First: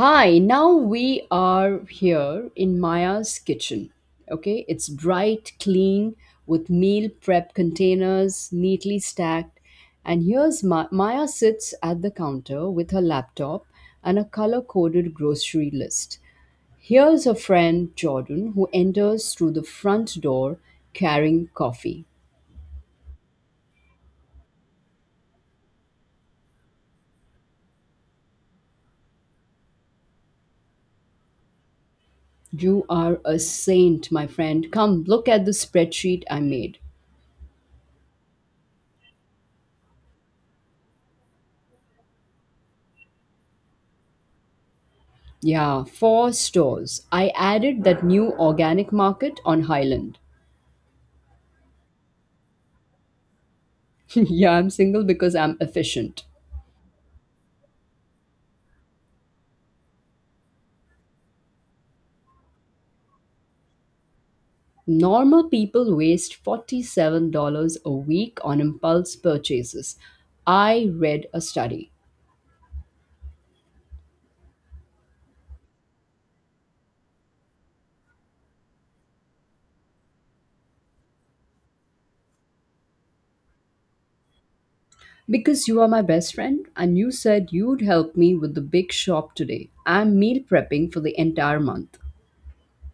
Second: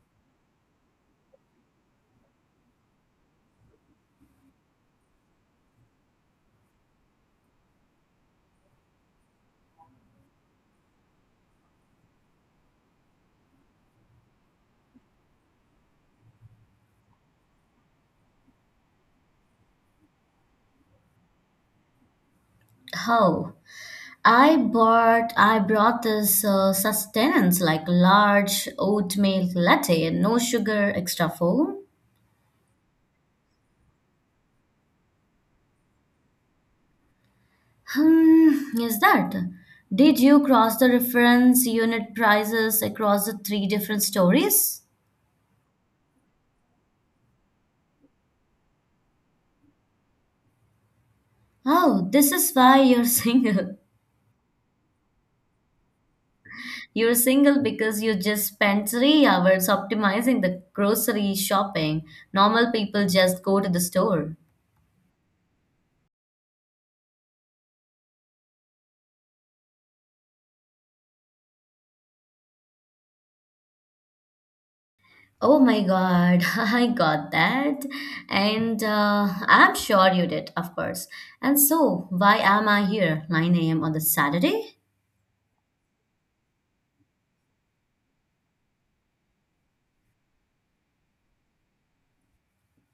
Hi, now we are here in Maya's kitchen. Okay, it's bright, clean, with meal prep containers neatly stacked. And here's Maya sits at the counter with her laptop and a color coded grocery list. Here's her friend Jordan who enters through the front door carrying coffee. Oh, I brought this sustenance like large oatmeal latte, no sugar, extra foam. You are a saint, my friend. Come, look at the spreadsheet I made. Hmm, is that? Did you cross the reference unit prices across the three different stories? Yeah, four stores. I added that new organic market on Highland. Oh, this is why you're single. Yeah, I'm single because I'm efficient. You're single because you just spent 3 hours optimizing the grocery shopping. Normal people just go to the store. Normal people waste $47 a week on impulse purchases. I read a study. Oh my God, I got that. And I'm sure you did, of course. And so, why am I here? 9 a.m. on the Saturday? Because you are my best friend and you said you'd help me with the big shop today, I'm meal prepping for the entire month.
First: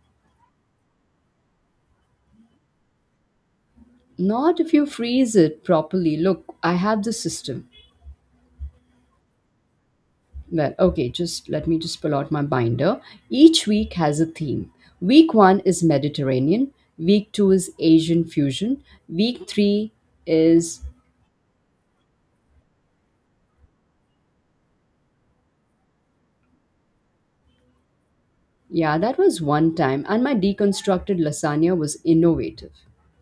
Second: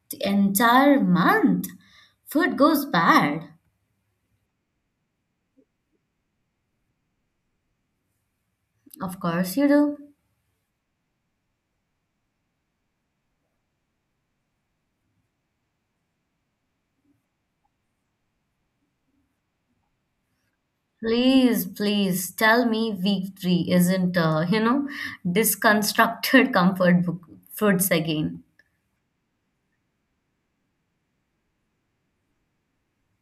The entire month? Food goes bad. Not if you freeze it properly. Look, I have the system. Of course you do. Well, okay, just let me just pull out my binder. Each week has a theme. Week one is Mediterranean, week two is Asian fusion, week three is, Please tell me week three isn't, disconstructed comfort book foods again. yeah, that was one time. And my deconstructed lasagna was innovative.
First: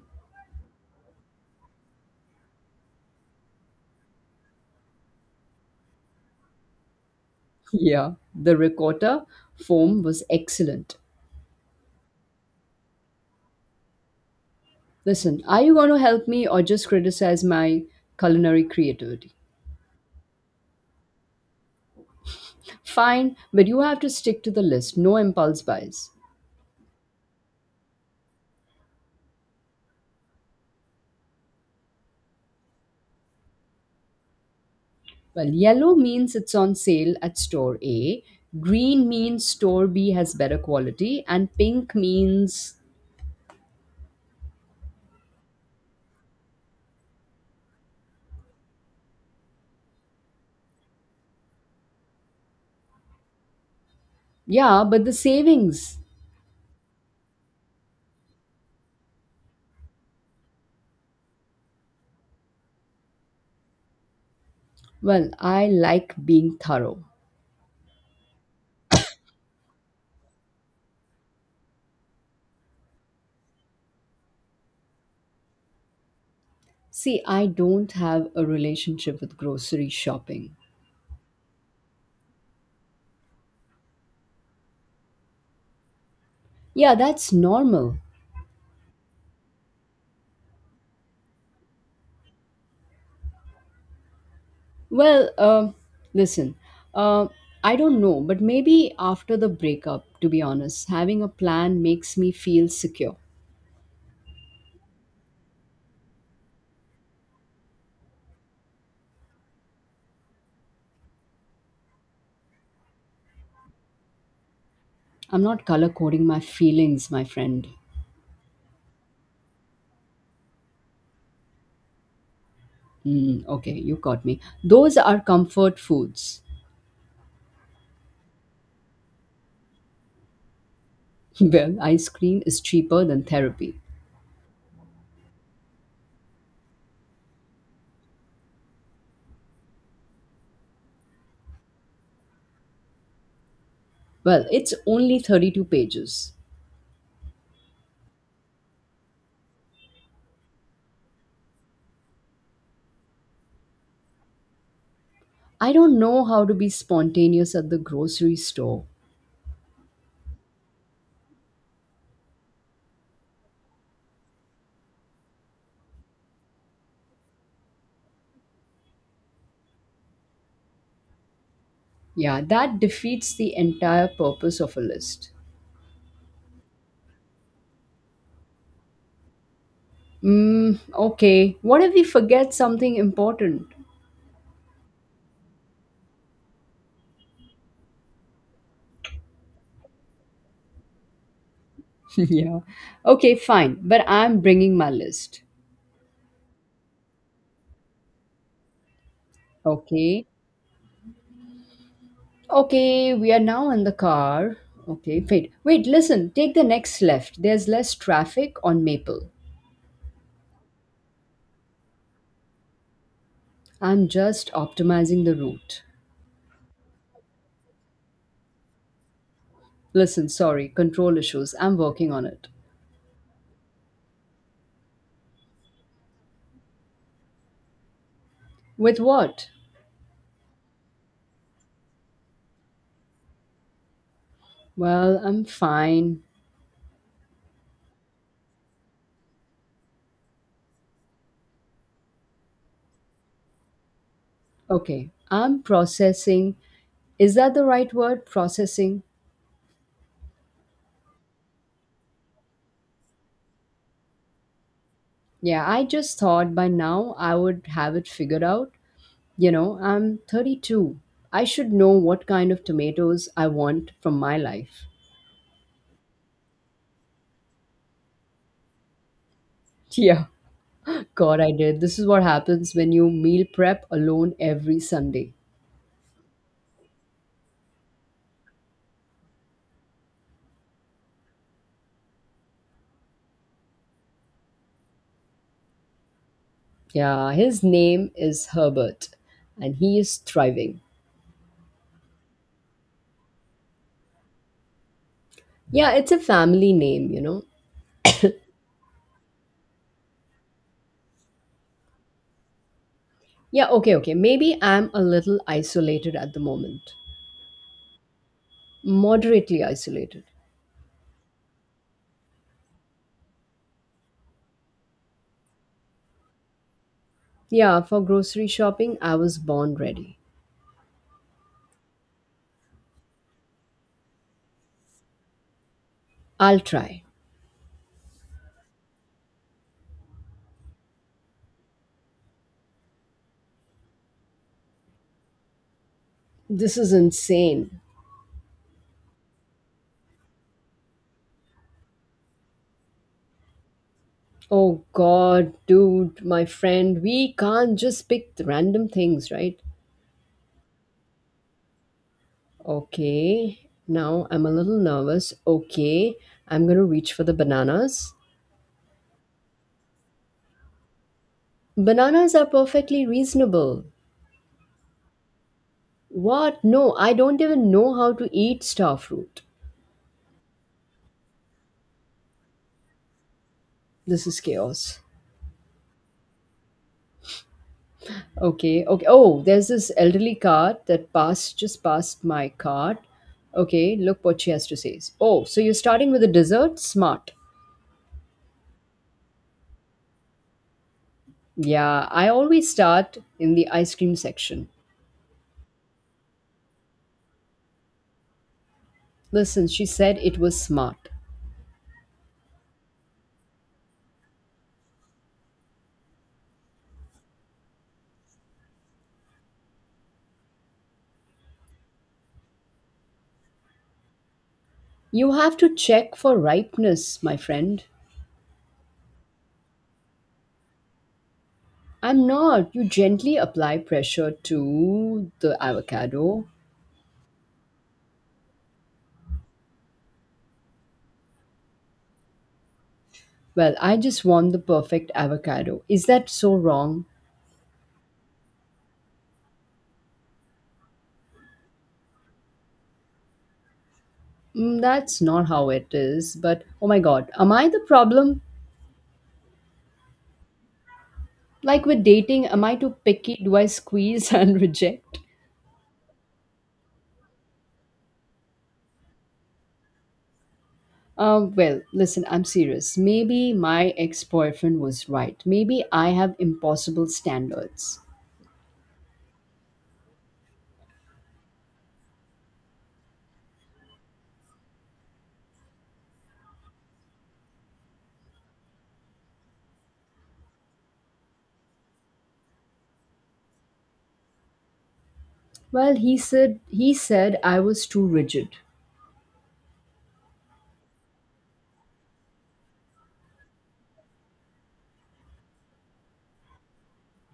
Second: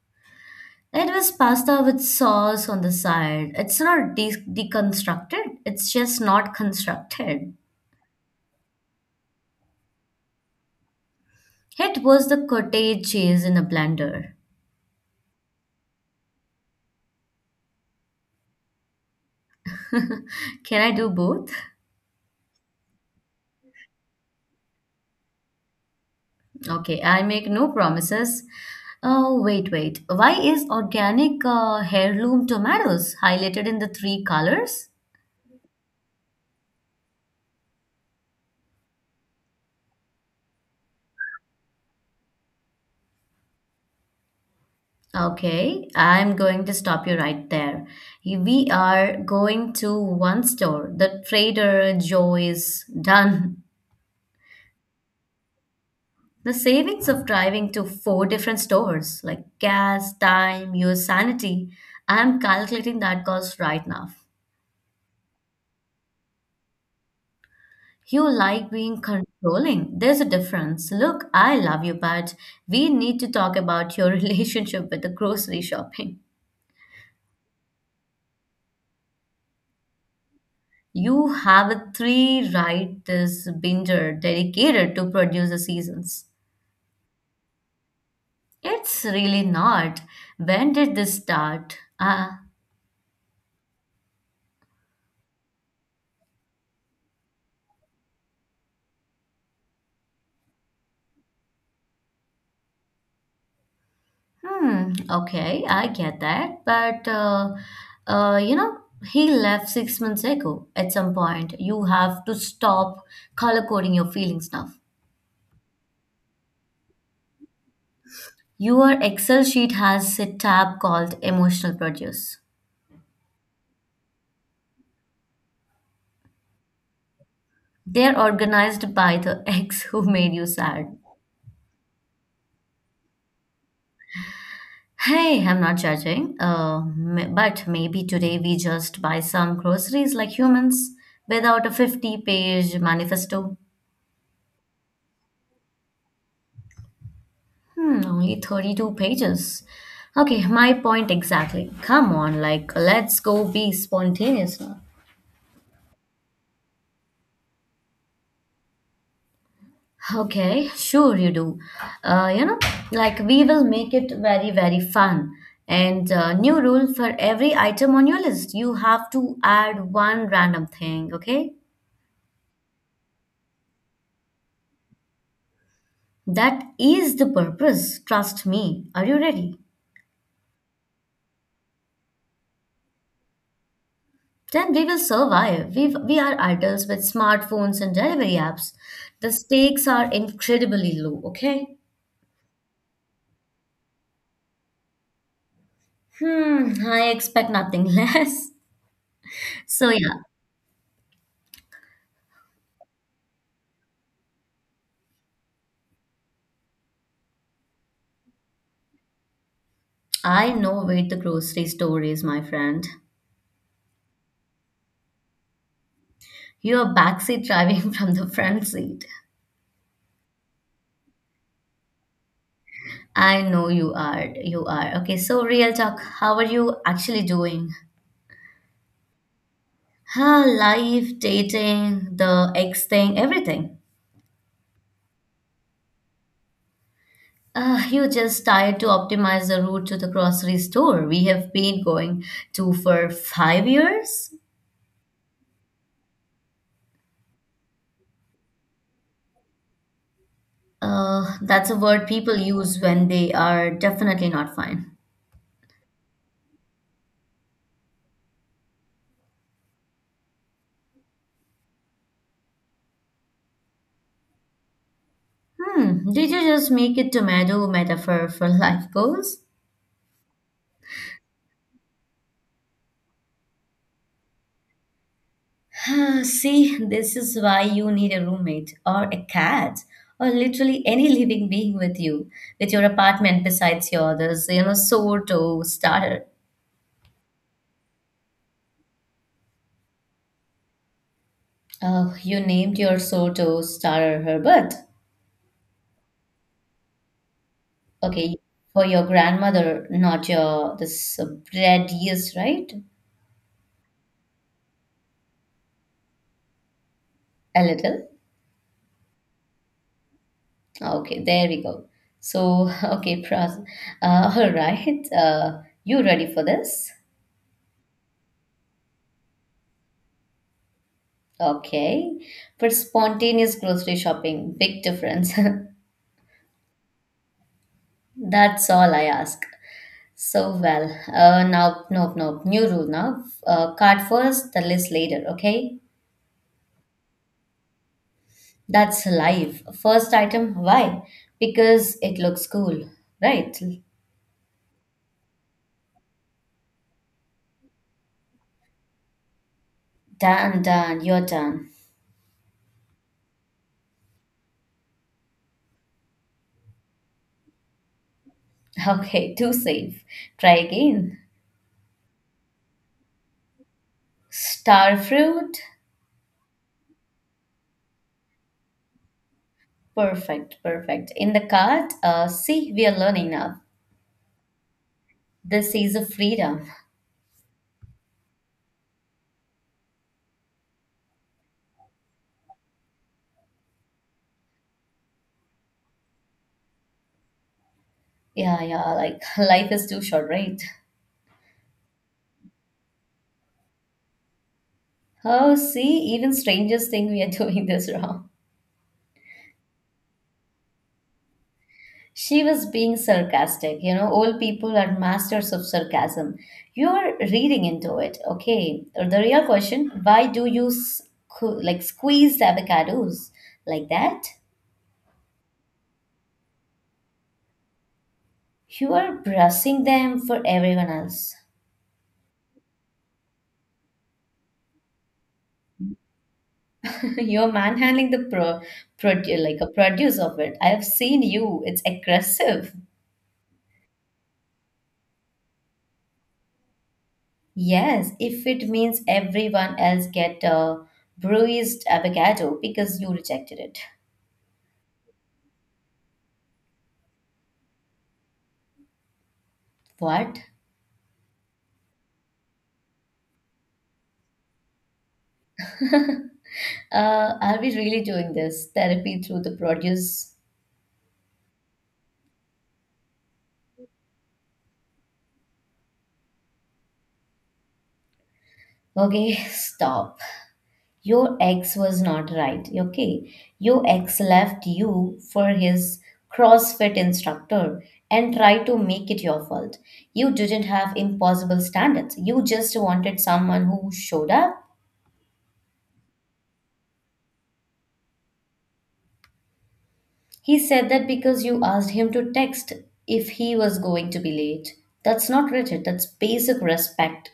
It was pasta with sauce on the side. It's not deconstructed, it's just not constructed. Yeah, the ricotta foam was excellent. It was the cottage cheese in a blender. Listen, are you going to help me or just criticize my culinary creativity? Can I do both? Fine, but you have to stick to the list, no impulse buys. Okay, I make no promises. Oh, wait. Why is organic heirloom tomatoes highlighted in the three colors? Well, yellow means it's on sale at store A, green means store B has better quality, and pink means, Okay, I'm going to stop you right there. We are going to one store, the Trader Joe's. Done. yeah, but the savings. The savings of driving to four different stores, like gas, time, your sanity, I'm calculating that cost right now. Well, I like being thorough. You like being controlling. There's a difference. Look, I love you, but we need to talk about your relationship with the grocery shopping. See, I don't have a relationship with grocery shopping. You have a three right this binder dedicated to produce the seasons. Yeah, that's normal. It's really not. When did this start? Well, listen, uh, I don't know, but maybe after the breakup, to be honest, having a plan makes me feel secure. Hmm, okay, I get that. But, uh, you know, he left 6 months ago at some point. You have to stop color coding your feelings now. I'm not color coding my feelings, my friend. Your Excel sheet has a tab called Emotional Produce. Mm, okay, you caught me. Those are comfort foods. They're organized by the ex who made you sad. Well, ice cream is cheaper than therapy. Hey, I'm not judging, but maybe today we just buy some groceries like humans without a 50-page manifesto. Well, it's only 32 pages. Hmm, only 32 pages. Okay, my point exactly. Come on, like, let's go be spontaneous now. I don't know how to be spontaneous at the grocery store. Okay, sure you do. Uh, you know, like we will make it very, very fun. And new rule for every item on your list, you have to add one random thing, okay? Yeah, that defeats the entire purpose of a list. That is the purpose. Trust me. Are you ready? Mm, okay, what if we forget something important? Then we will survive. We are adults with smartphones and delivery apps. The stakes are incredibly low, okay? Yeah. Okay, fine, but I'm bringing my list. Hmm, I expect nothing less. So yeah, Okay. Okay, we are now in the car. Okay, listen, take the next left. There's less traffic on Maple. I know where the grocery store is, my friend. I'm just optimizing the route. You're backseat driving from the front seat. Listen, sorry, control issues. I'm working on it. I know you are. You are. Okay, so real talk, how are you actually doing? With what? Life, dating, the ex thing, everything. Well, I'm fine. You just tired to optimize the route to the grocery store. We have been going to for 5 years. Okay, I'm processing. Is that the right word? Processing? That's a word people use when they are definitely not fine. Yeah, I just thought by now I would have it figured out. You know, I'm 32. I should know what kind of tomatoes I want from my life. Hmm, did you just make it tomato metaphor for life goals? Yeah. God, I did. This is what happens when you meal prep alone every Sunday. See, this is why you need a roommate or a cat or literally any living being with you, with your apartment besides yours, you know, sourdough starter. Yeah, his name is Herbert and he is thriving. Oh, you named your sourdough starter Herbert. Yeah, it's a family name, you know. Okay, for your grandmother, not your this bread yeast, right? Yeah, okay. Maybe I'm a little isolated at the moment. A little. Moderately isolated. Okay, there we go. So, okay, pros. All right. You ready for this? Yeah, for grocery shopping, I was born ready. Okay, but spontaneous grocery shopping, big difference. I'll try. That's all I ask. So well, new rule now. Cart first, the list later, okay? This is insane. That's life. First item, why? Because it looks cool, right? Oh God, dude, my friend, we can't just pick the random things, right? Done, you're done. Okay, now I'm a little nervous. Okay, I'm gonna reach for the bananas. Okay, too safe. Try again. Bananas are perfectly reasonable. Star fruit, What? No, I don't even know how to eat starfruit. perfect. In the cart, see, we are learning now. This is chaos. This is a freedom. Okay. Oh, there's this elderly cart that passed just past my cart. Okay, look what she has to say. Oh, so you're starting with a dessert? Smart. Yeah, yeah, like life is too short, right? Yeah, I always start in the ice cream section. Oh, see, even strangers think we are doing this wrong. Listen, she said it was smart. She was being sarcastic. You know, old people are masters of sarcasm. You're reading into it, okay? The real question, why do you like squeeze the avocados like that? You have to check for ripeness, my friend. You are brushing them for everyone else. I'm not. You gently apply pressure to the avocado. You're manhandling the like a produce of it. I have seen you. It's aggressive. Well, I just want the perfect avocado. Is that so wrong? Yes, if it means everyone else get a bruised avocado because you rejected it. Mm, that's not how it is. But oh my god, am I the problem? What? Like with dating, am I too picky? Do I squeeze and reject? uh, are we really doing this therapy through the produce? Well, listen, I'm serious. Maybe my ex boyfriend was right. Maybe I have impossible standards. Okay, stop. Your ex was not right. Okay, your ex left you for his CrossFit instructor and tried to make it your fault. You didn't have impossible standards. You just wanted someone who showed up. Well, he said I was too rigid. He said that because you asked him to text if he was going to be late. That's not rigid, that's basic respect.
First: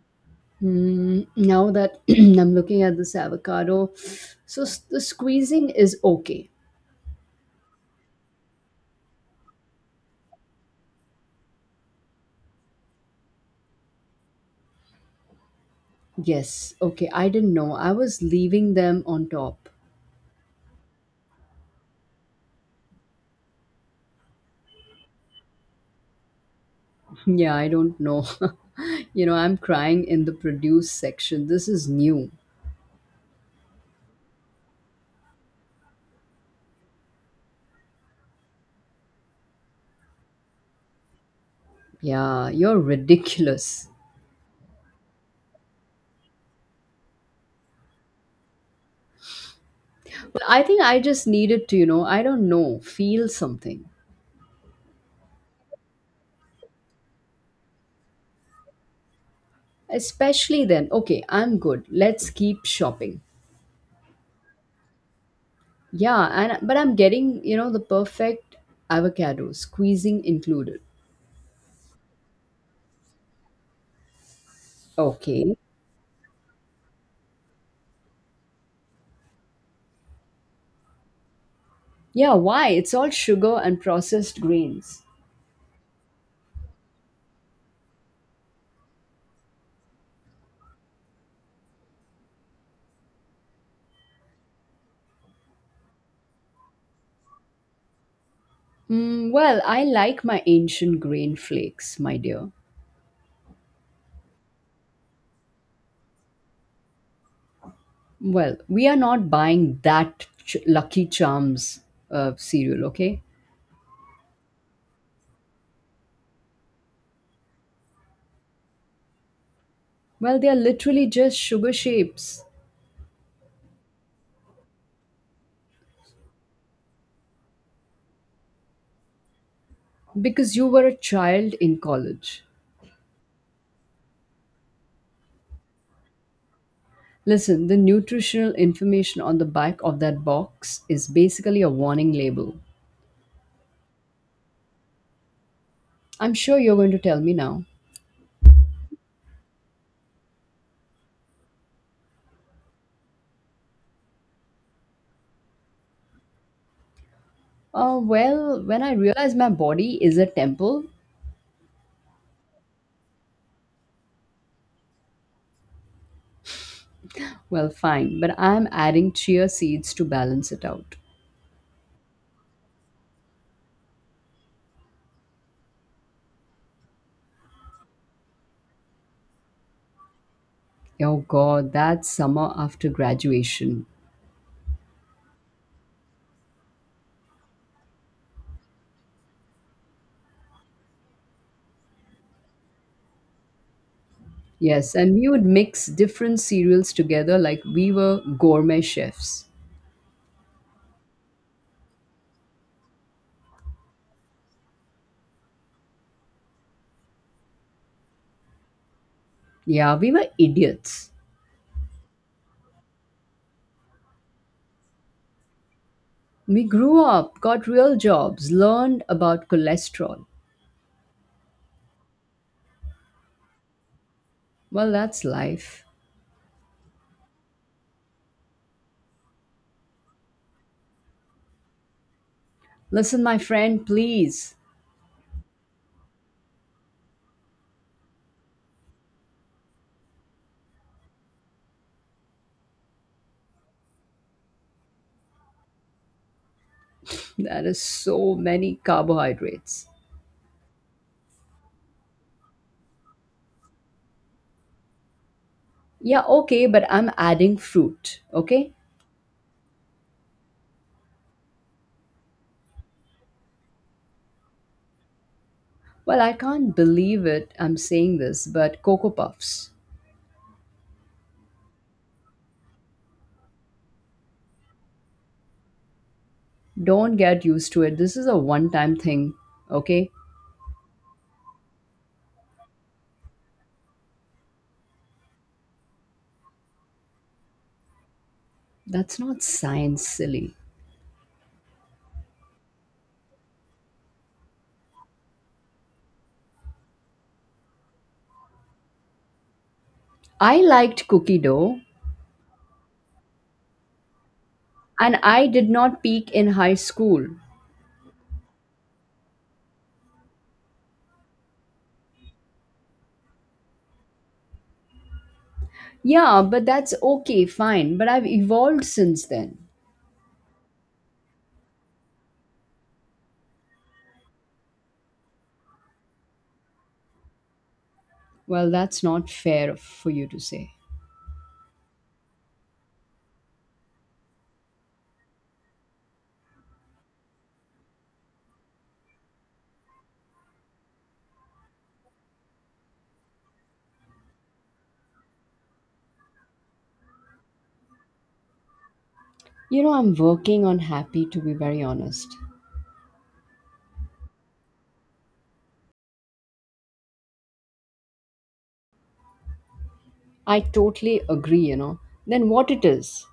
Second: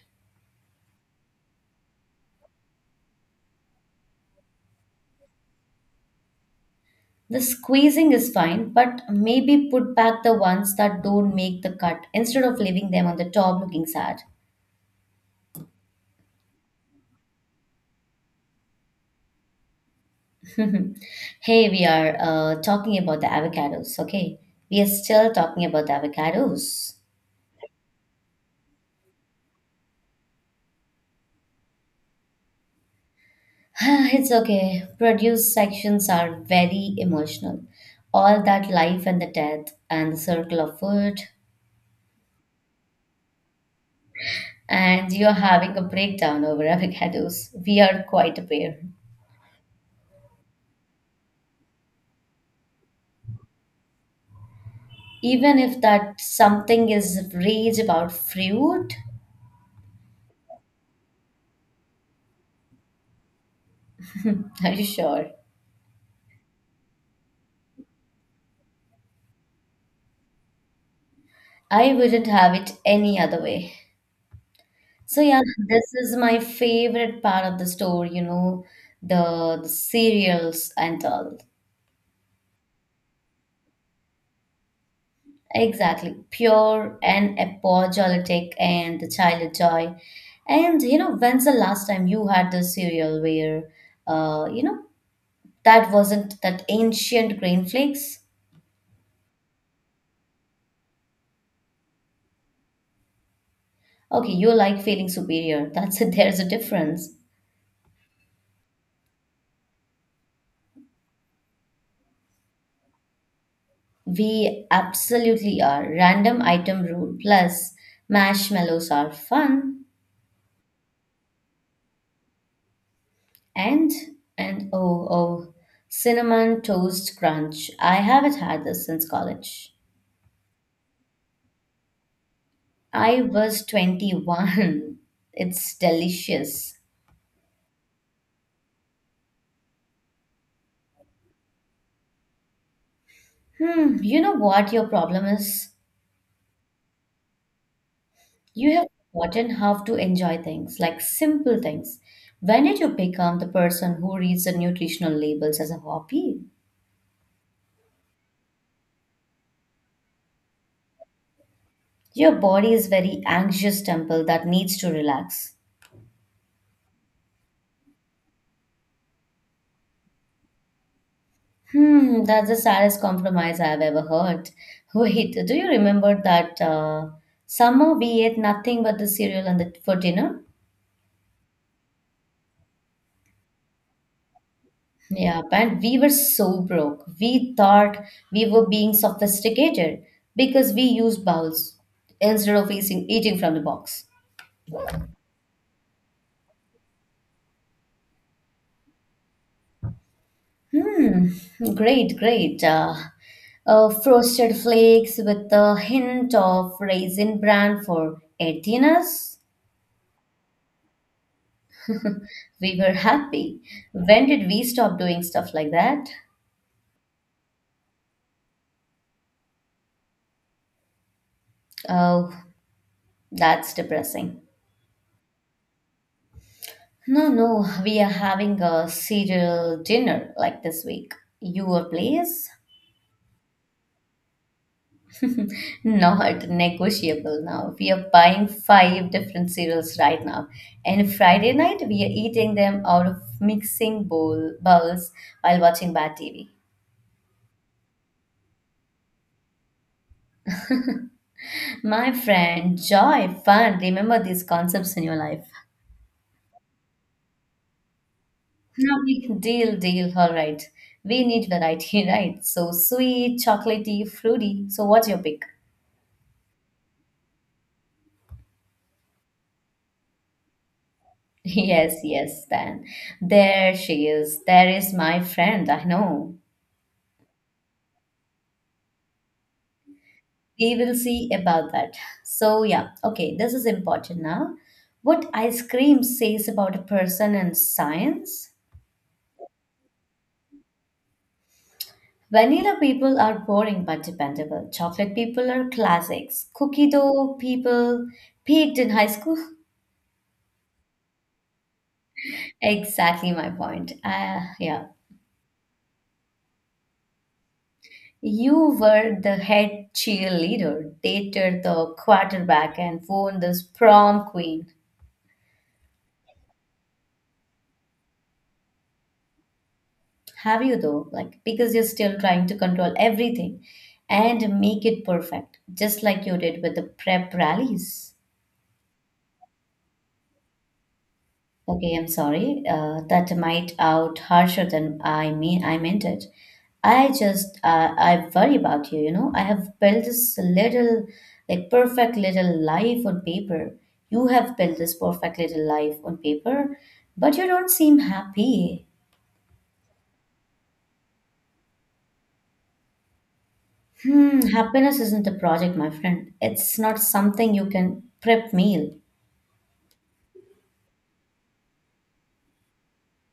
Mm, now that I'm looking at this avocado, the squeezing is okay. The squeezing is fine, but maybe put back the ones that don't make the cut instead of leaving them on the top looking sad. Yes, okay. I didn't know. I was leaving them on top. hey, we are talking about the avocados, okay? We are still talking about the avocados. Yeah, I don't know. You know, I'm crying in the produce section. This is new. it's okay. Produce sections are very emotional. All that life and the death and the circle of food. Yeah, you're ridiculous. And you're having a breakdown over avocados. We are quite a pair. Well, I think I just needed to, I don't know, feel something. Even if that something is rage about fruit, Especially then, okay, I'm good. Let's keep shopping. are you sure? Yeah, and but I'm getting, the perfect avocado, squeezing included. I wouldn't have it any other way. So yeah, Okay. this is my favorite part of the store, you know, the cereals and all. Yeah, why? It's all sugar and processed grains. Exactly. Pure and apologetic and the child joy. And you know, when's the last time you had the cereal where uh, you know, that wasn't that ancient grain flakes. Mm, well, I like my ancient grain flakes, my dear. Okay, you like feeling superior. That's it. There's a difference. Well, we are not buying that Lucky Charms cereal, okay? We absolutely are. Random item rule. Plus, marshmallows are fun. Well, they are literally just sugar shapes And, and oh, cinnamon toast crunch. I haven't had this since college. because you were a child in college. I was 21. It's delicious. Listen, the nutritional information on the back of that box is basically a warning label. Hmm, you know what your problem is? I'm sure you're going to tell me now. You have forgotten how to enjoy things, like simple things. When did you become the person who reads the nutritional labels as a hobby? Well, when I realize my body is a temple, Your body is very anxious temple that needs to relax. well, fine, but I'm adding chia seeds to balance it out. Hmm, that's the saddest compromise I've ever heard. Wait, do you remember that summer we ate nothing but the cereal and the, for dinner? Oh god, that summer after graduation. Yeah, and we were so broke. We thought we were being sophisticated because we used bowls instead of eating from the box. Yes, and we would mix different cereals together like we were gourmet chefs. Hmm, great. Frosted flakes with a hint of raisin bran for 18 us. Yeah, we were idiots. We were happy. When did we stop doing stuff like that? We grew up, got real jobs, learned about cholesterol. Oh, that's depressing. Well, that's life. No, we are having a cereal dinner like this week. Your place? Listen, my friend, please. Not negotiable now. We are buying five different cereals right now. And Friday night, we are eating them out of mixing bowls while watching bad TV. That is so many carbohydrates. My friend, joy, fun, remember these concepts in your life. Yeah, okay, but I'm adding fruit, okay? No we can deal, all right. We need variety, right? So sweet, chocolatey, fruity. So what's your pick? Well, I can't believe it. I'm saying this, but Cocoa Puffs. Yes, then. There she is. There is my friend, I know. Don't get used to it. This is a one time thing, okay? We will see about that. So, yeah, okay, this is important now. What ice cream says about a person and science? That's not science, silly. Vanilla people are boring but dependable. Chocolate people are classics. Cookie dough people peaked in high school. I liked cookie dough Exactly my point. Yeah. and I did not peak in high school. You were the head cheerleader, dated the quarterback, and won this prom queen. Yeah, but that's okay, fine. But I've evolved since then. Have you though? Like, because you're still trying to control everything and make it perfect, just like you did with the prep rallies. Well, that's not fair for you to say. Okay, I'm sorry. That might out harsher than I meant it. I just I worry about you. You know, I have built this little, like perfect little life on paper. You have built this perfect little life on paper, but you don't seem happy. You know, I'm working on happy, to be very honest. Hmm, happiness isn't a project, my friend. It's not something you can prep meal. I totally agree, you know. Then what it is?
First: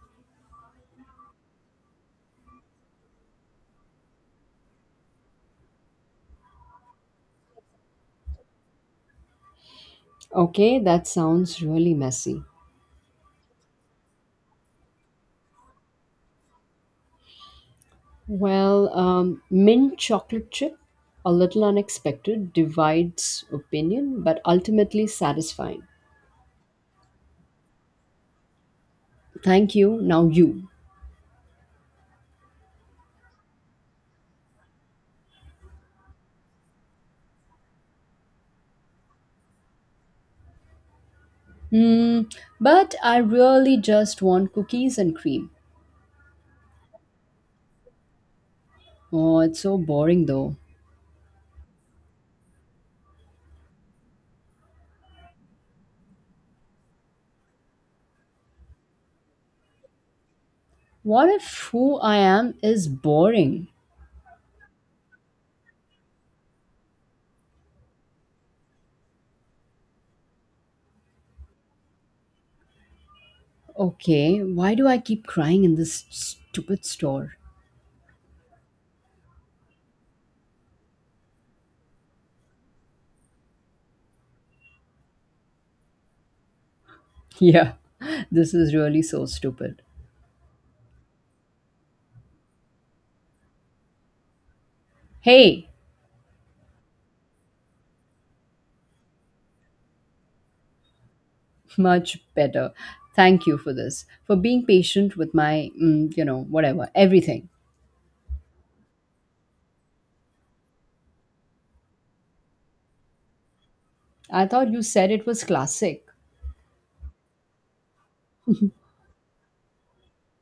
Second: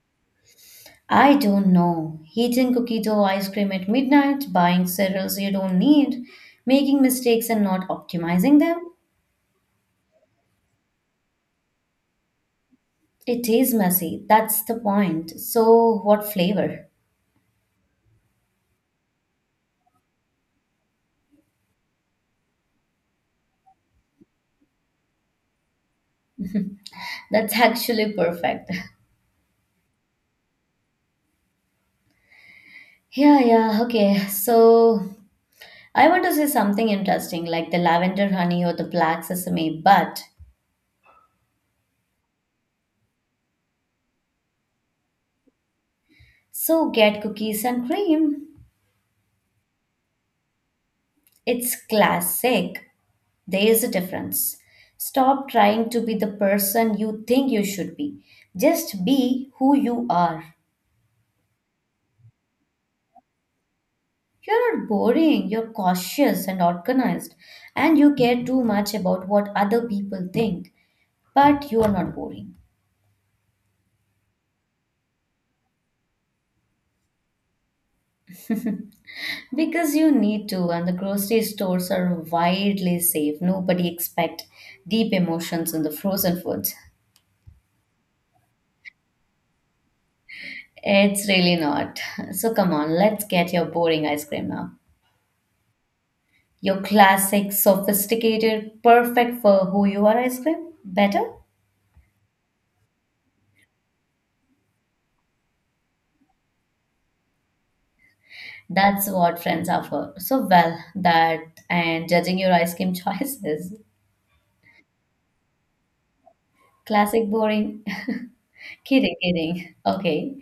I don't know. Eating cookie dough ice cream at midnight, buying cereals you don't need, making mistakes and not optimizing them. Okay, that sounds really messy. It is messy. That's the point. So, what flavor? Well, mint chocolate chip, a little unexpected, divides opinion, but ultimately satisfying. That's actually perfect. Thank you. Now you. Yeah, okay. So, I want to say something interesting like the lavender honey or the black sesame, but Hmm. But I really just want cookies and cream. so get cookies and cream. Oh, it's so boring though. It's classic. There is a difference. Stop trying to be the person you think you should be. Just be who you are. What if who I am is boring? You're not boring, you're cautious and organized, and you care too much about what other people think. But you are not boring Okay, why do I keep crying in this stupid store? because you need to, and the grocery stores are widely safe. Nobody expect deep emotions in the frozen foods. Yeah, this is really so stupid. It's really not. So come on, let's get your boring ice cream now. Hey, Your classic, sophisticated, perfect for who you are ice cream? Better? much better. Thank you for this, for being patient with my, mm, whatever, everything. That's what friends are for. So, well, that and judging your ice cream choices. I thought you said it was classic. Classic boring. Kidding. Okay.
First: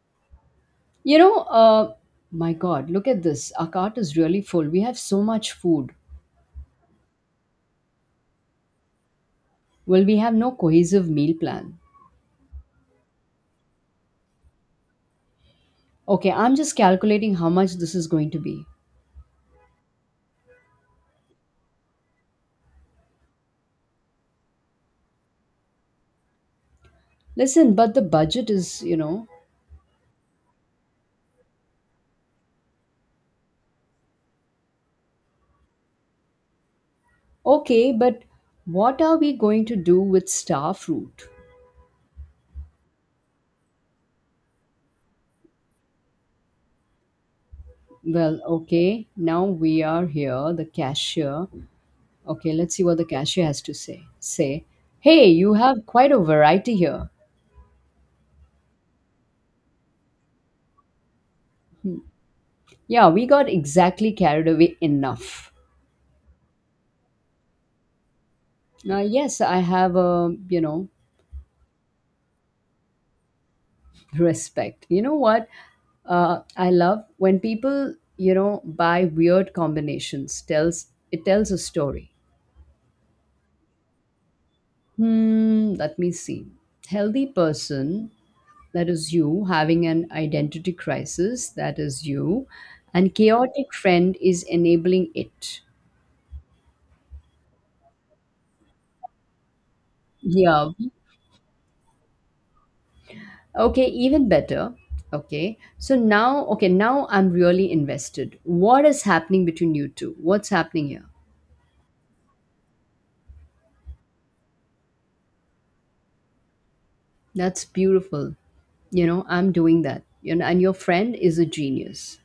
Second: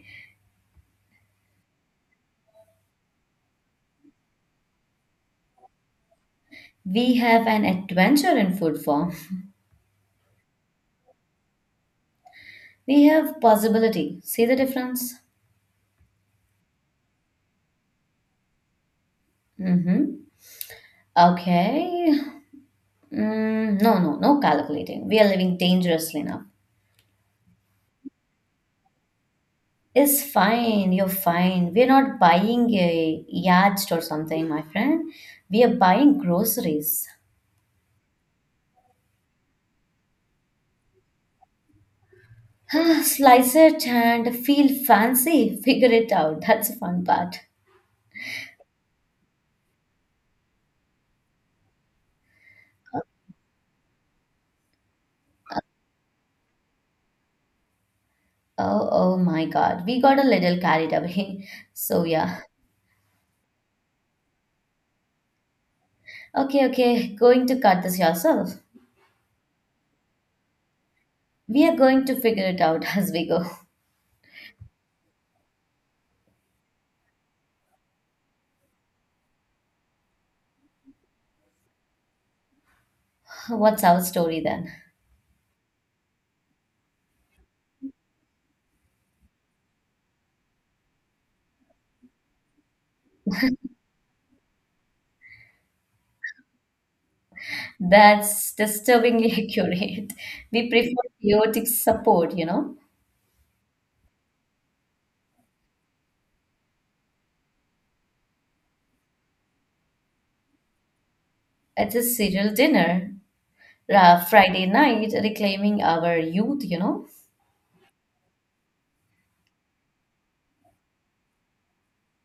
You know, uh, my God, look at this. Our cart is really full. We have so much food. We have an adventure in food form. Well, we have no cohesive meal plan. We have possibility. See the difference? Okay, I'm just calculating how much this is going to be. Mm-hmm. Okay. Mm, no calculating. We are living dangerously now. Listen, but the budget is, you know, It's fine, you're fine. We're not buying a yacht or something, my friend. We are buying groceries. okay, but what are we going to do with star fruit? Slice it and feel fancy. Figure it out. That's the fun part. Well, okay, now we are here, the cashier. Okay, let's see what the cashier has to say. Say, hey, you have quite a variety here. Oh, oh my God, we got a little carried away. So, yeah. Yeah, we got exactly carried away enough. Okay, okay. Going to cut this yourself. Yes, I have a, you know, We are going to figure it out as we go. respect. You know what? I love when people, buy weird combinations. Tells a story. What's our story then? Hmm, let me see. Healthy person, that is you, having an identity crisis, that is you, and chaotic friend is enabling it. That's disturbingly accurate. Yeah, We prefer chaotic support, you know. okay, even better. Okay. So now, okay, now I'm really invested. What is happening between you two? What's happening here? It's a serial dinner, Friday night reclaiming our youth, you know? That's beautiful. You know, I'm doing that. You know, and your friend is a genius.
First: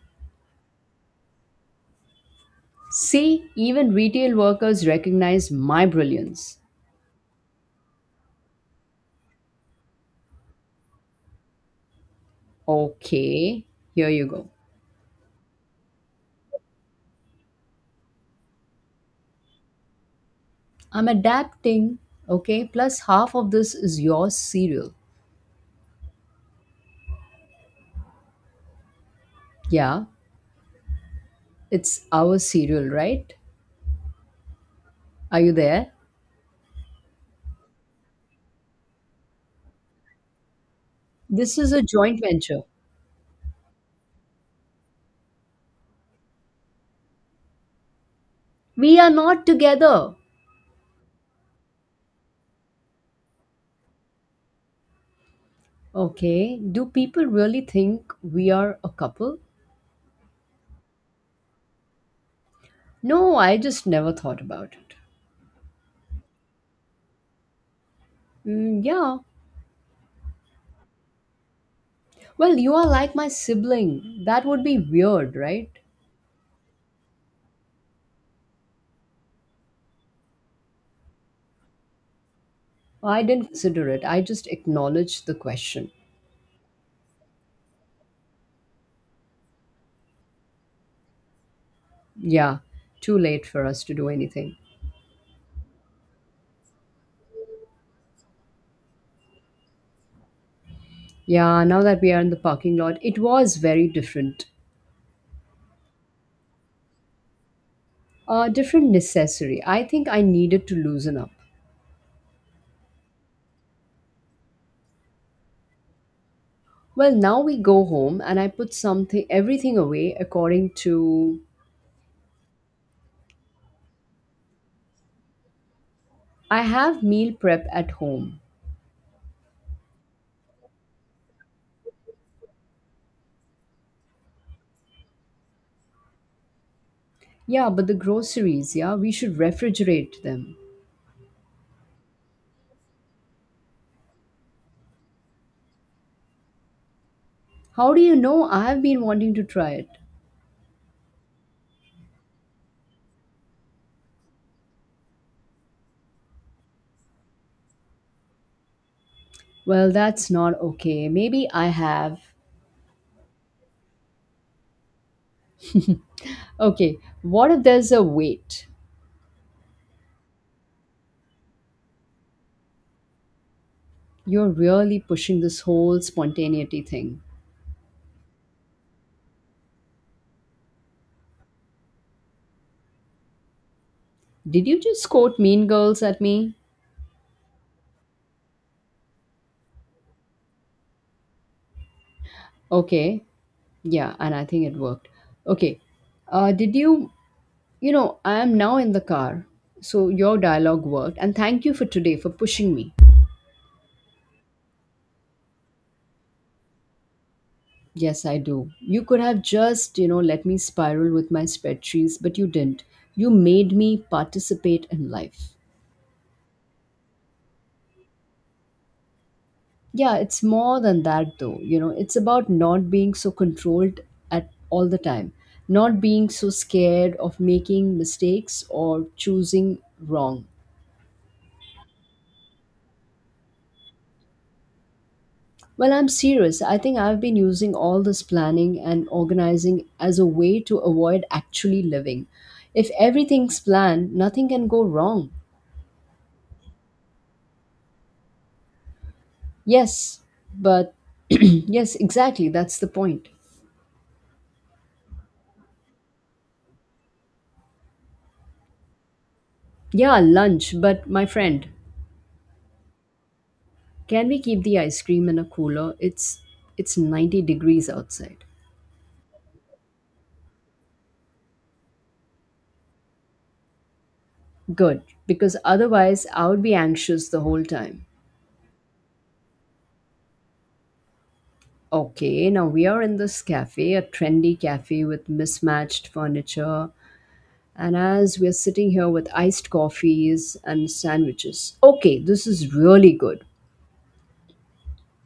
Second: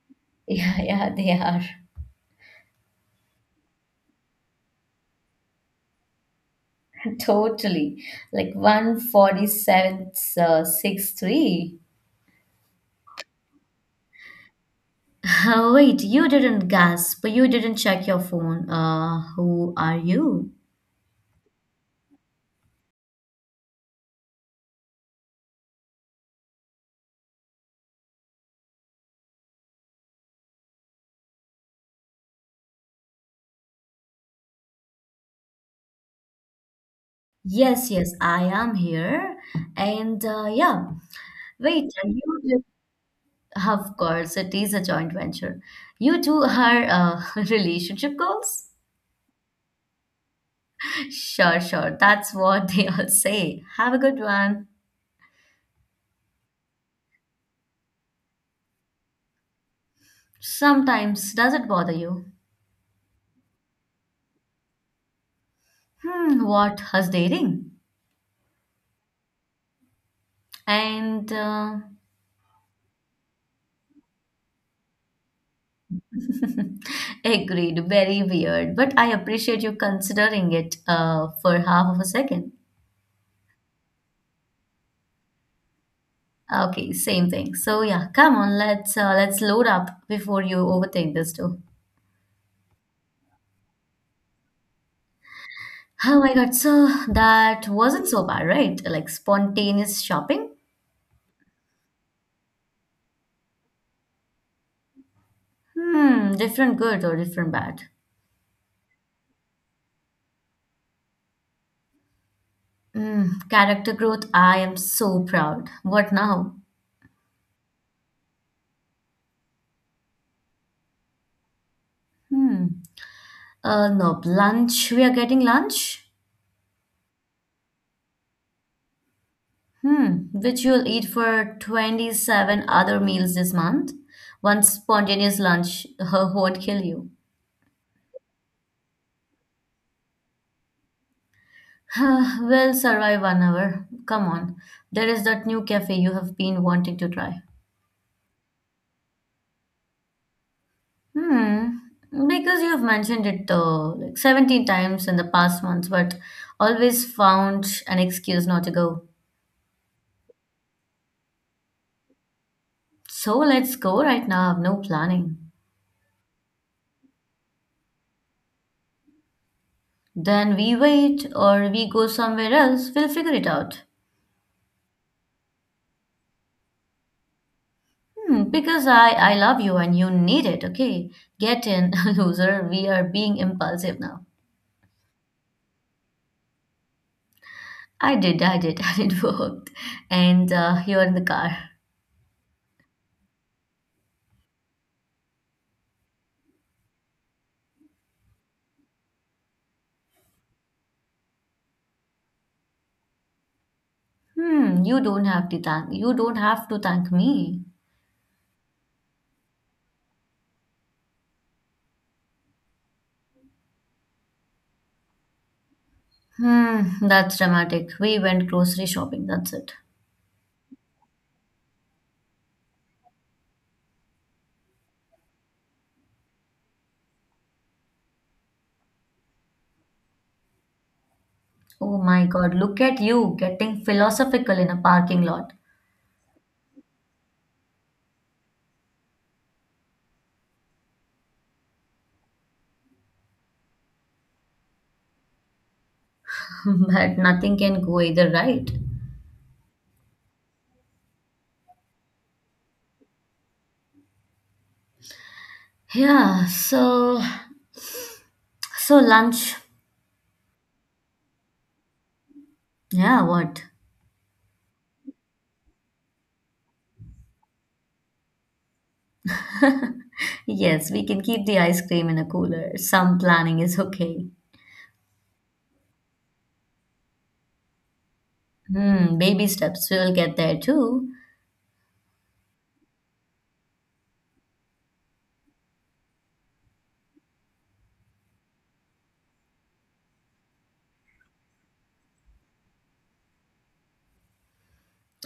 Yeah, yeah, they are. See, even retail workers recognize my brilliance. Totally. Like 147th, 6'3. Okay, here you go. Wait, you didn't gasp. You didn't check your phone. Who are you? I'm adapting. Okay, plus half of this is your cereal. Yeah, it's our cereal, right? Are you there? Yes, yes, I am here. And yeah, This is a wait, joint you venture. did, of course, it is a joint venture. You two are relationship goals? We are not together. Sure, sure. That's what they all say. Have a good one. Okay, do people really think we are a couple? Sometimes, does it bother you? No, I just never thought about it. Hmm, what has dating? Mm, yeah. And Well, you are like my sibling. That would be weird, right? agreed, very weird, but I appreciate you considering it for half of a second. I didn't consider it. I just acknowledged the question. Okay, same thing. So yeah, come on, let's load up before you overthink this too. Yeah, too late for us to do anything. Oh my God, so that wasn't so bad, right? Like spontaneous shopping? Yeah, now that we are in the parking lot, it was very different. Hmm, different good or different bad? Different necessary. I think I needed to loosen up. Mm, character growth, I am so proud. What now? Well, now we go home and I put something everything away according to Hmm. No, lunch. We are getting lunch. I have meal prep at home. Hmm. Which you'll eat for 27 other meals this month. One spontaneous lunch won't kill you. Yeah, but the groceries, yeah, we should refrigerate them. We'll survive 1 hour. Come on. There is that new cafe you have been wanting to try. How do you know I have been wanting to try it? Hmm. Because you have mentioned it like 17 times in the past months, but always found an excuse not to go. Well, that's not okay. Maybe I have. So let's go right now. I have no planning. Okay, what if there's a wait? Then we wait or we go somewhere else. We'll figure it out. You're really pushing this whole spontaneity thing. Hmm, because I love you and you need it, okay? Get in, loser. We are being impulsive now. Did you just quote Mean Girls at me? I did, and it worked. And you're in the car. Okay, yeah, and I think it worked. Okay, did you, you know, I am now in the car. So your dialogue worked, and thank you for today for pushing me. Hmm, you don't have to thank, you don't have to thank me. Yes, I do. You could have just, let me spiral with my spreadsheets, but you didn't. You made me participate in life. Hmm, that's dramatic. We went grocery shopping, that's it. Yeah, it's more than that though. You know, it's about not being so controlled at all the time, not being so scared of making mistakes or choosing wrong. Oh my God, look at you getting philosophical in a parking lot. Well, I'm serious. I think I've been using all this planning and organizing as a way to avoid actually living. If everything's planned, nothing can go wrong. But nothing can go either, right? Yes, but yes exactly. That's the point. Yeah, so so lunch, Yeah, lunch, but my friend, yeah, what? can we keep the ice cream in a cooler? It's 90 degrees outside. Yes, we can keep the ice cream in a cooler. Some planning is okay. Good, because otherwise I would be anxious the whole time. Hmm, baby steps. We will get there too. Okay, now we are in this cafe, a trendy cafe with mismatched furniture, and as we're sitting here with iced coffees and sandwiches. Okay, this is really good.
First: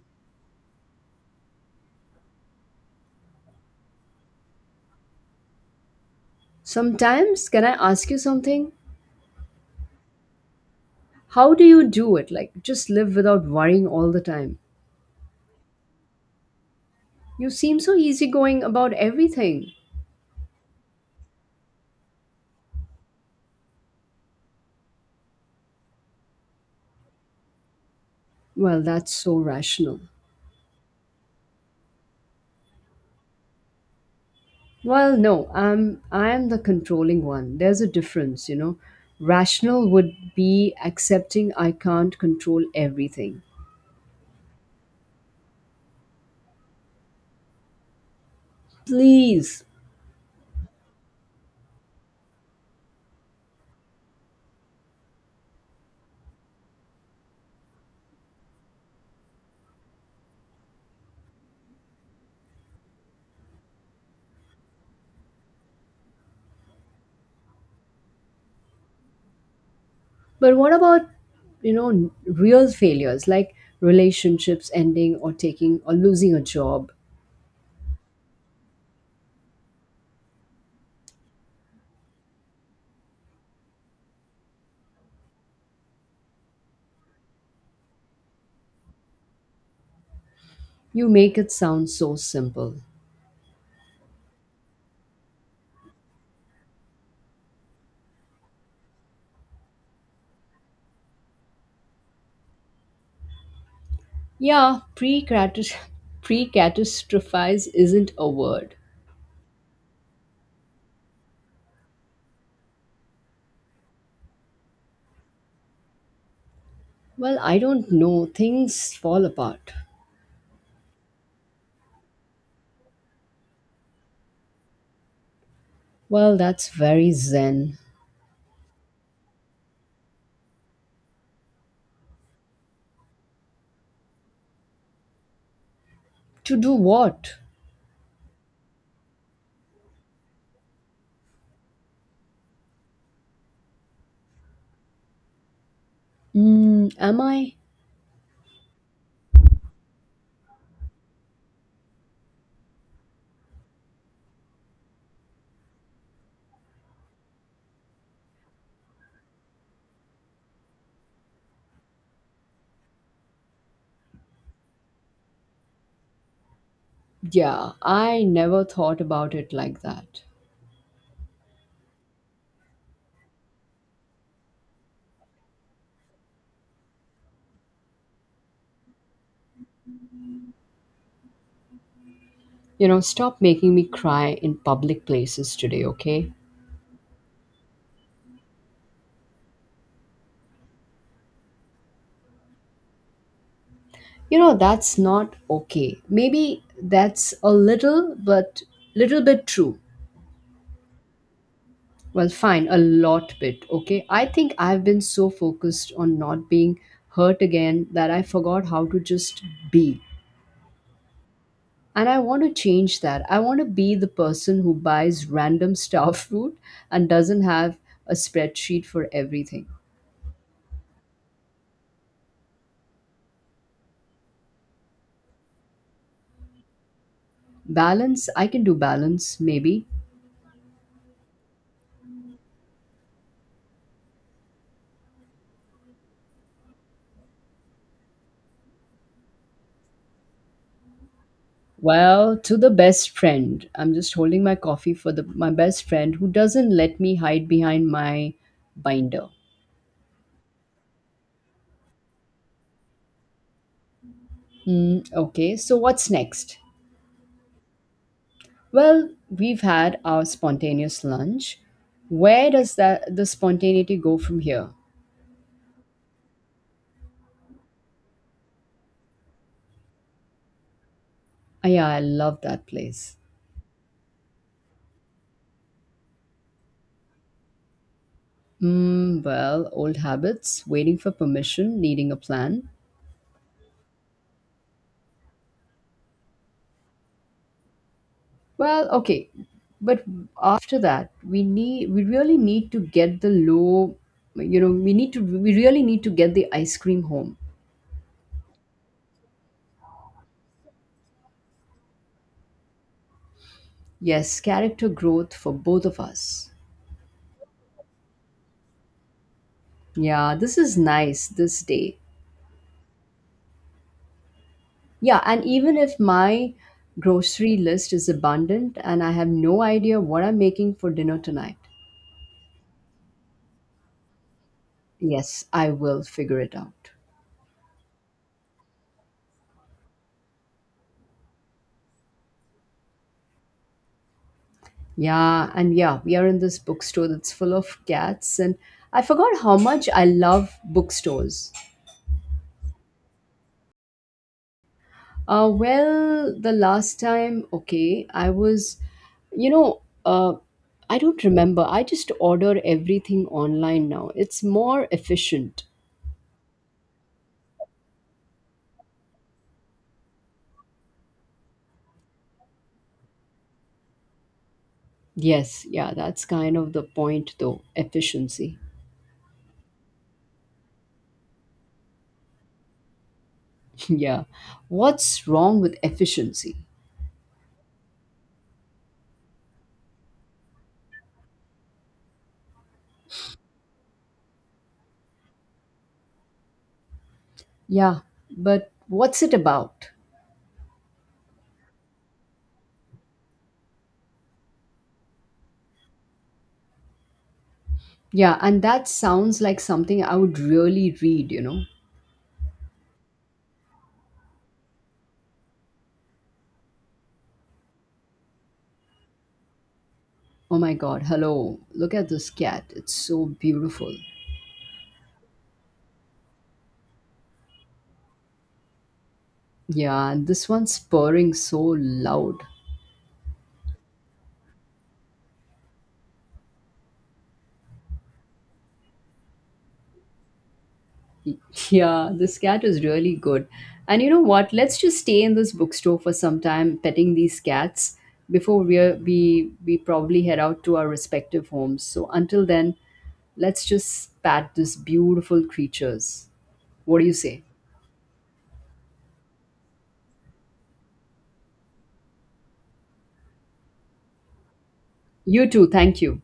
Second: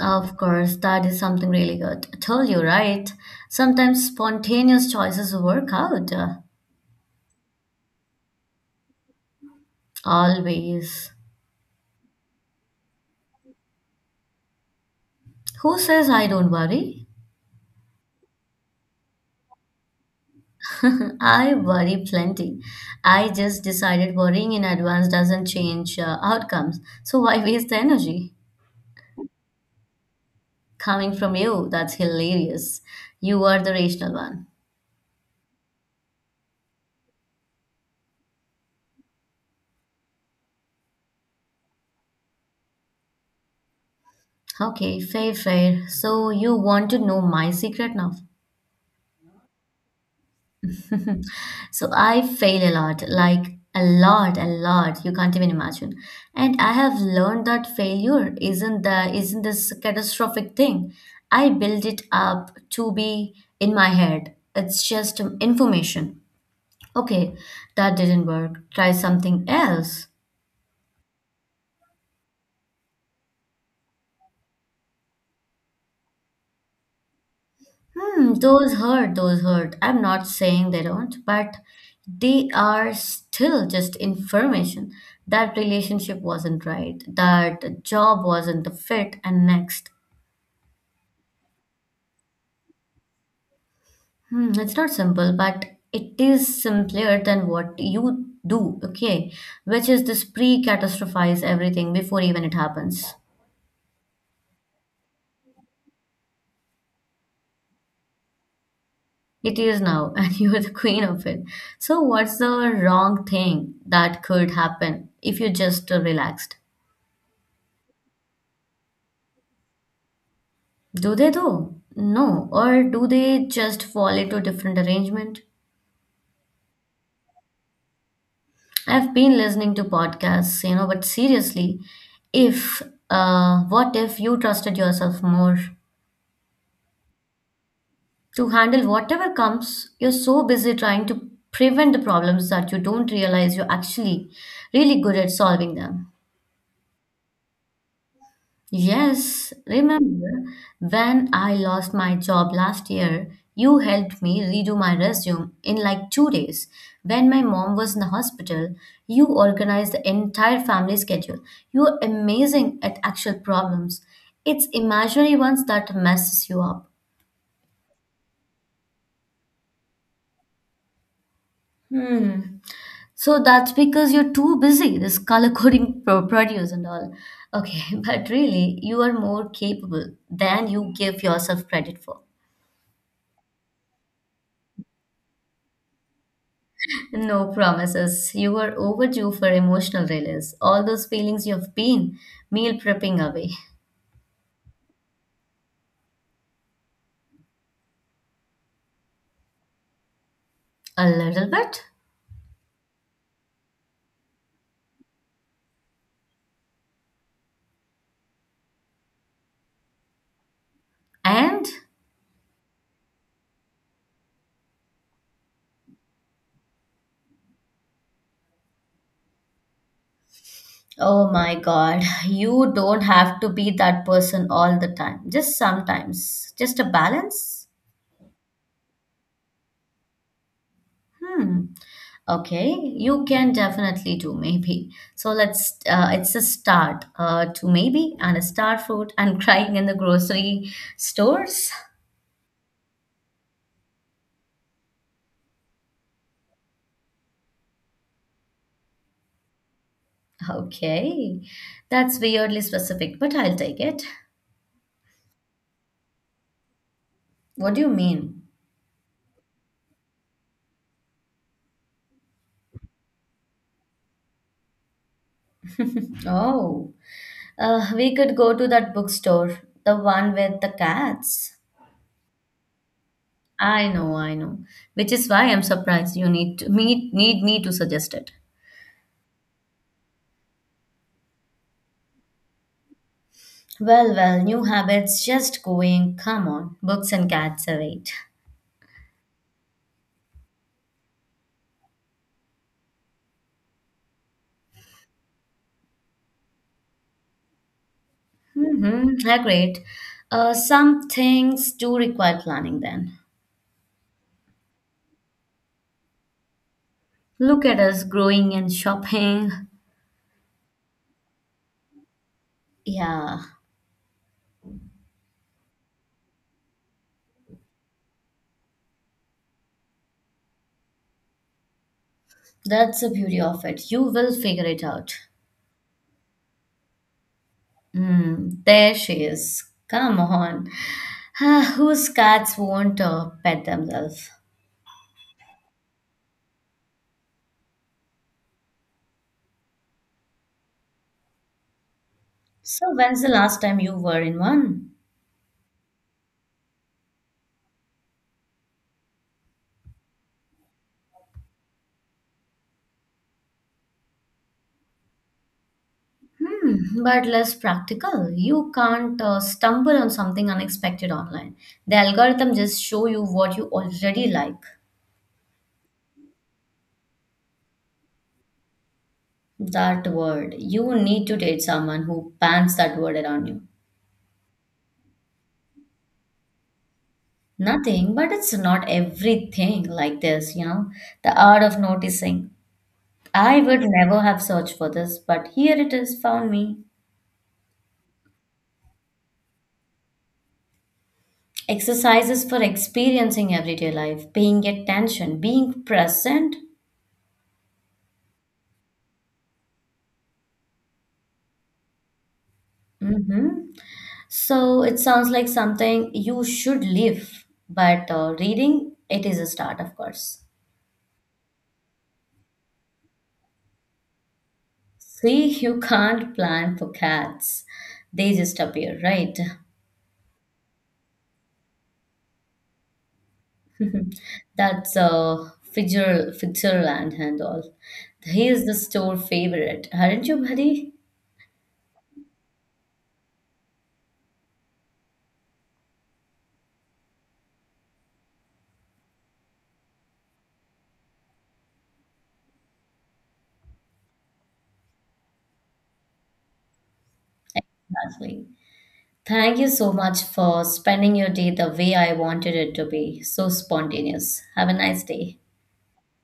Of course, that is something really good. I told you, right? Sometimes spontaneous choices work out. Sometimes, can I ask you something? Always. How do you do it? Like, just live without worrying all the time. Who says I don't worry? You seem so easygoing about everything. I worry plenty. I just decided worrying in advance doesn't change outcomes. So why waste the energy? Well, that's so rational. Coming from you, that's hilarious. You are the rational one. Well, no, I am the controlling one. There's a difference, you know. Rational would be accepting I can't control everything. Okay, fair, fair. So you want to know my secret now? Please. So I fail a lot, like a lot, a lot. You can't even imagine. And I have learned that failure isn't this catastrophic thing. I build it up to be in my head. It's just information. Okay, that didn't work. Try something else. But what about, you know, real failures like relationships ending or taking or losing a job? Hmm, those hurt, those hurt. I'm not saying they don't, but they are still just information. That relationship wasn't right, that job wasn't the fit, and next. You make it sound so simple. Hmm, it's not simple, but it is simpler than what you do, okay? Which is this pre catastrophize everything before even it happens. Yeah, pre catastrophize isn't a word. It is now, and you are the queen of it. So, what's the wrong thing that could happen if you just relaxed? Well, I don't know. Things fall apart. Do they though? No, or do they just fall into different arrangement? Well, that's very zen. I've been listening to podcasts, you know, but seriously, if what if you trusted yourself more To do what? to handle whatever comes? You're so busy trying to prevent the problems that you don't realize you're actually really good at solving them. Mm, am I? Yes, remember when I lost my job last year, you helped me redo my resume in like 2 days. When my mom was in the hospital, you organized the entire family schedule. You are amazing at actual problems. It's imaginary ones that messes you up. Yeah, I never thought about it like that. Hmm. So that's because you're too busy, this color coding produce and all. Okay, but really, you are more capable than you give yourself credit for. You know, stop making me cry in public places today, okay? No promises. You were overdue for emotional release. All those feelings you've been meal prepping away. You know, that's not okay. Maybe that's a little, but little bit true. A little bit. Well, fine, a lot bit, okay? I think I've been so focused on not being hurt again that I forgot how to just be. And And I want to change that. I want to be the person who buys random star fruit and doesn't have a spreadsheet for everything. oh my god, you don't have to be that person all the time. Just sometimes. Just a balance. Balance, I can do balance, maybe. Hmm. Okay, you can definitely do maybe. So let's, it's a start to maybe and a star fruit and crying in the grocery stores. Well, to the best friend, I'm just holding my coffee for the my best friend who doesn't let me hide behind my binder. Okay, that's weirdly specific, but I'll take it. Hmm. Okay, so what's next? What do you mean? Well, we've had our spontaneous lunch. Where does that the spontaneity go from here? Oh, we could go to that bookstore, the one with the cats. Ah, yeah, I love that place. I know, which is why I'm surprised you need to, me need me to suggest it. Mm, well, old habits, waiting for permission, needing a plan. Well, well, new habits just going. Come on, books and cats await. Well, okay, but after that, we really need to get the low. You know, we really need to get the ice cream home. Mm-hmm, agreed. Some things do require planning then. Yes, character growth for both of us. Look at us growing and shopping. Yeah, this is nice this day. Yeah. Yeah, and even if my grocery list is abundant and I have no idea what I'm making for dinner tonight, That's the beauty of it. You will figure it out. yes, I will figure it out. Mm, there she is. Come on. Ah, whose cats won't pet themselves? Yeah, and yeah, we are in this bookstore that's full of cats, and I forgot how much I love bookstores. So, when's the last time you were in one? Well, the last time, okay, I was, you know, uh, I don't remember. I just order everything online now. It's more efficient. Hmm, but less practical. You can't stumble on something unexpected online. The algorithm just show you what you already like. Yes, yeah, that's kind of the point though. Efficiency. That word. You need to date someone who bans that word around you. Yeah. What's wrong with efficiency? Nothing, but it's not everything like this, you know. The art of noticing. I would never have searched for this, but here it is, found me. Yeah, but what's it about? Exercises for experiencing everyday life, paying attention, being present. Yeah, and that sounds like something I would really read, you know? Hmm. So it sounds like something you should live, but reading, it is a start, of course. Oh my god, hello. Look at this cat. It's so beautiful. See, you can't plan for cats, they just appear, right? Yeah, and this one's purring so loud. Mhm. That's Fitzer, Fitzerland and all. He is the store favorite, aren't you, buddy? Yeah, this cat is really good. And you know what? Let's just stay in this bookstore for some time, petting these cats before we are we probably head out to our respective homes. So until then, let's just pat these beautiful creatures. What do you say? Exactly. Thank you so much for spending your day the way I wanted it to be, so spontaneous. Have a nice day. You too. Thank you.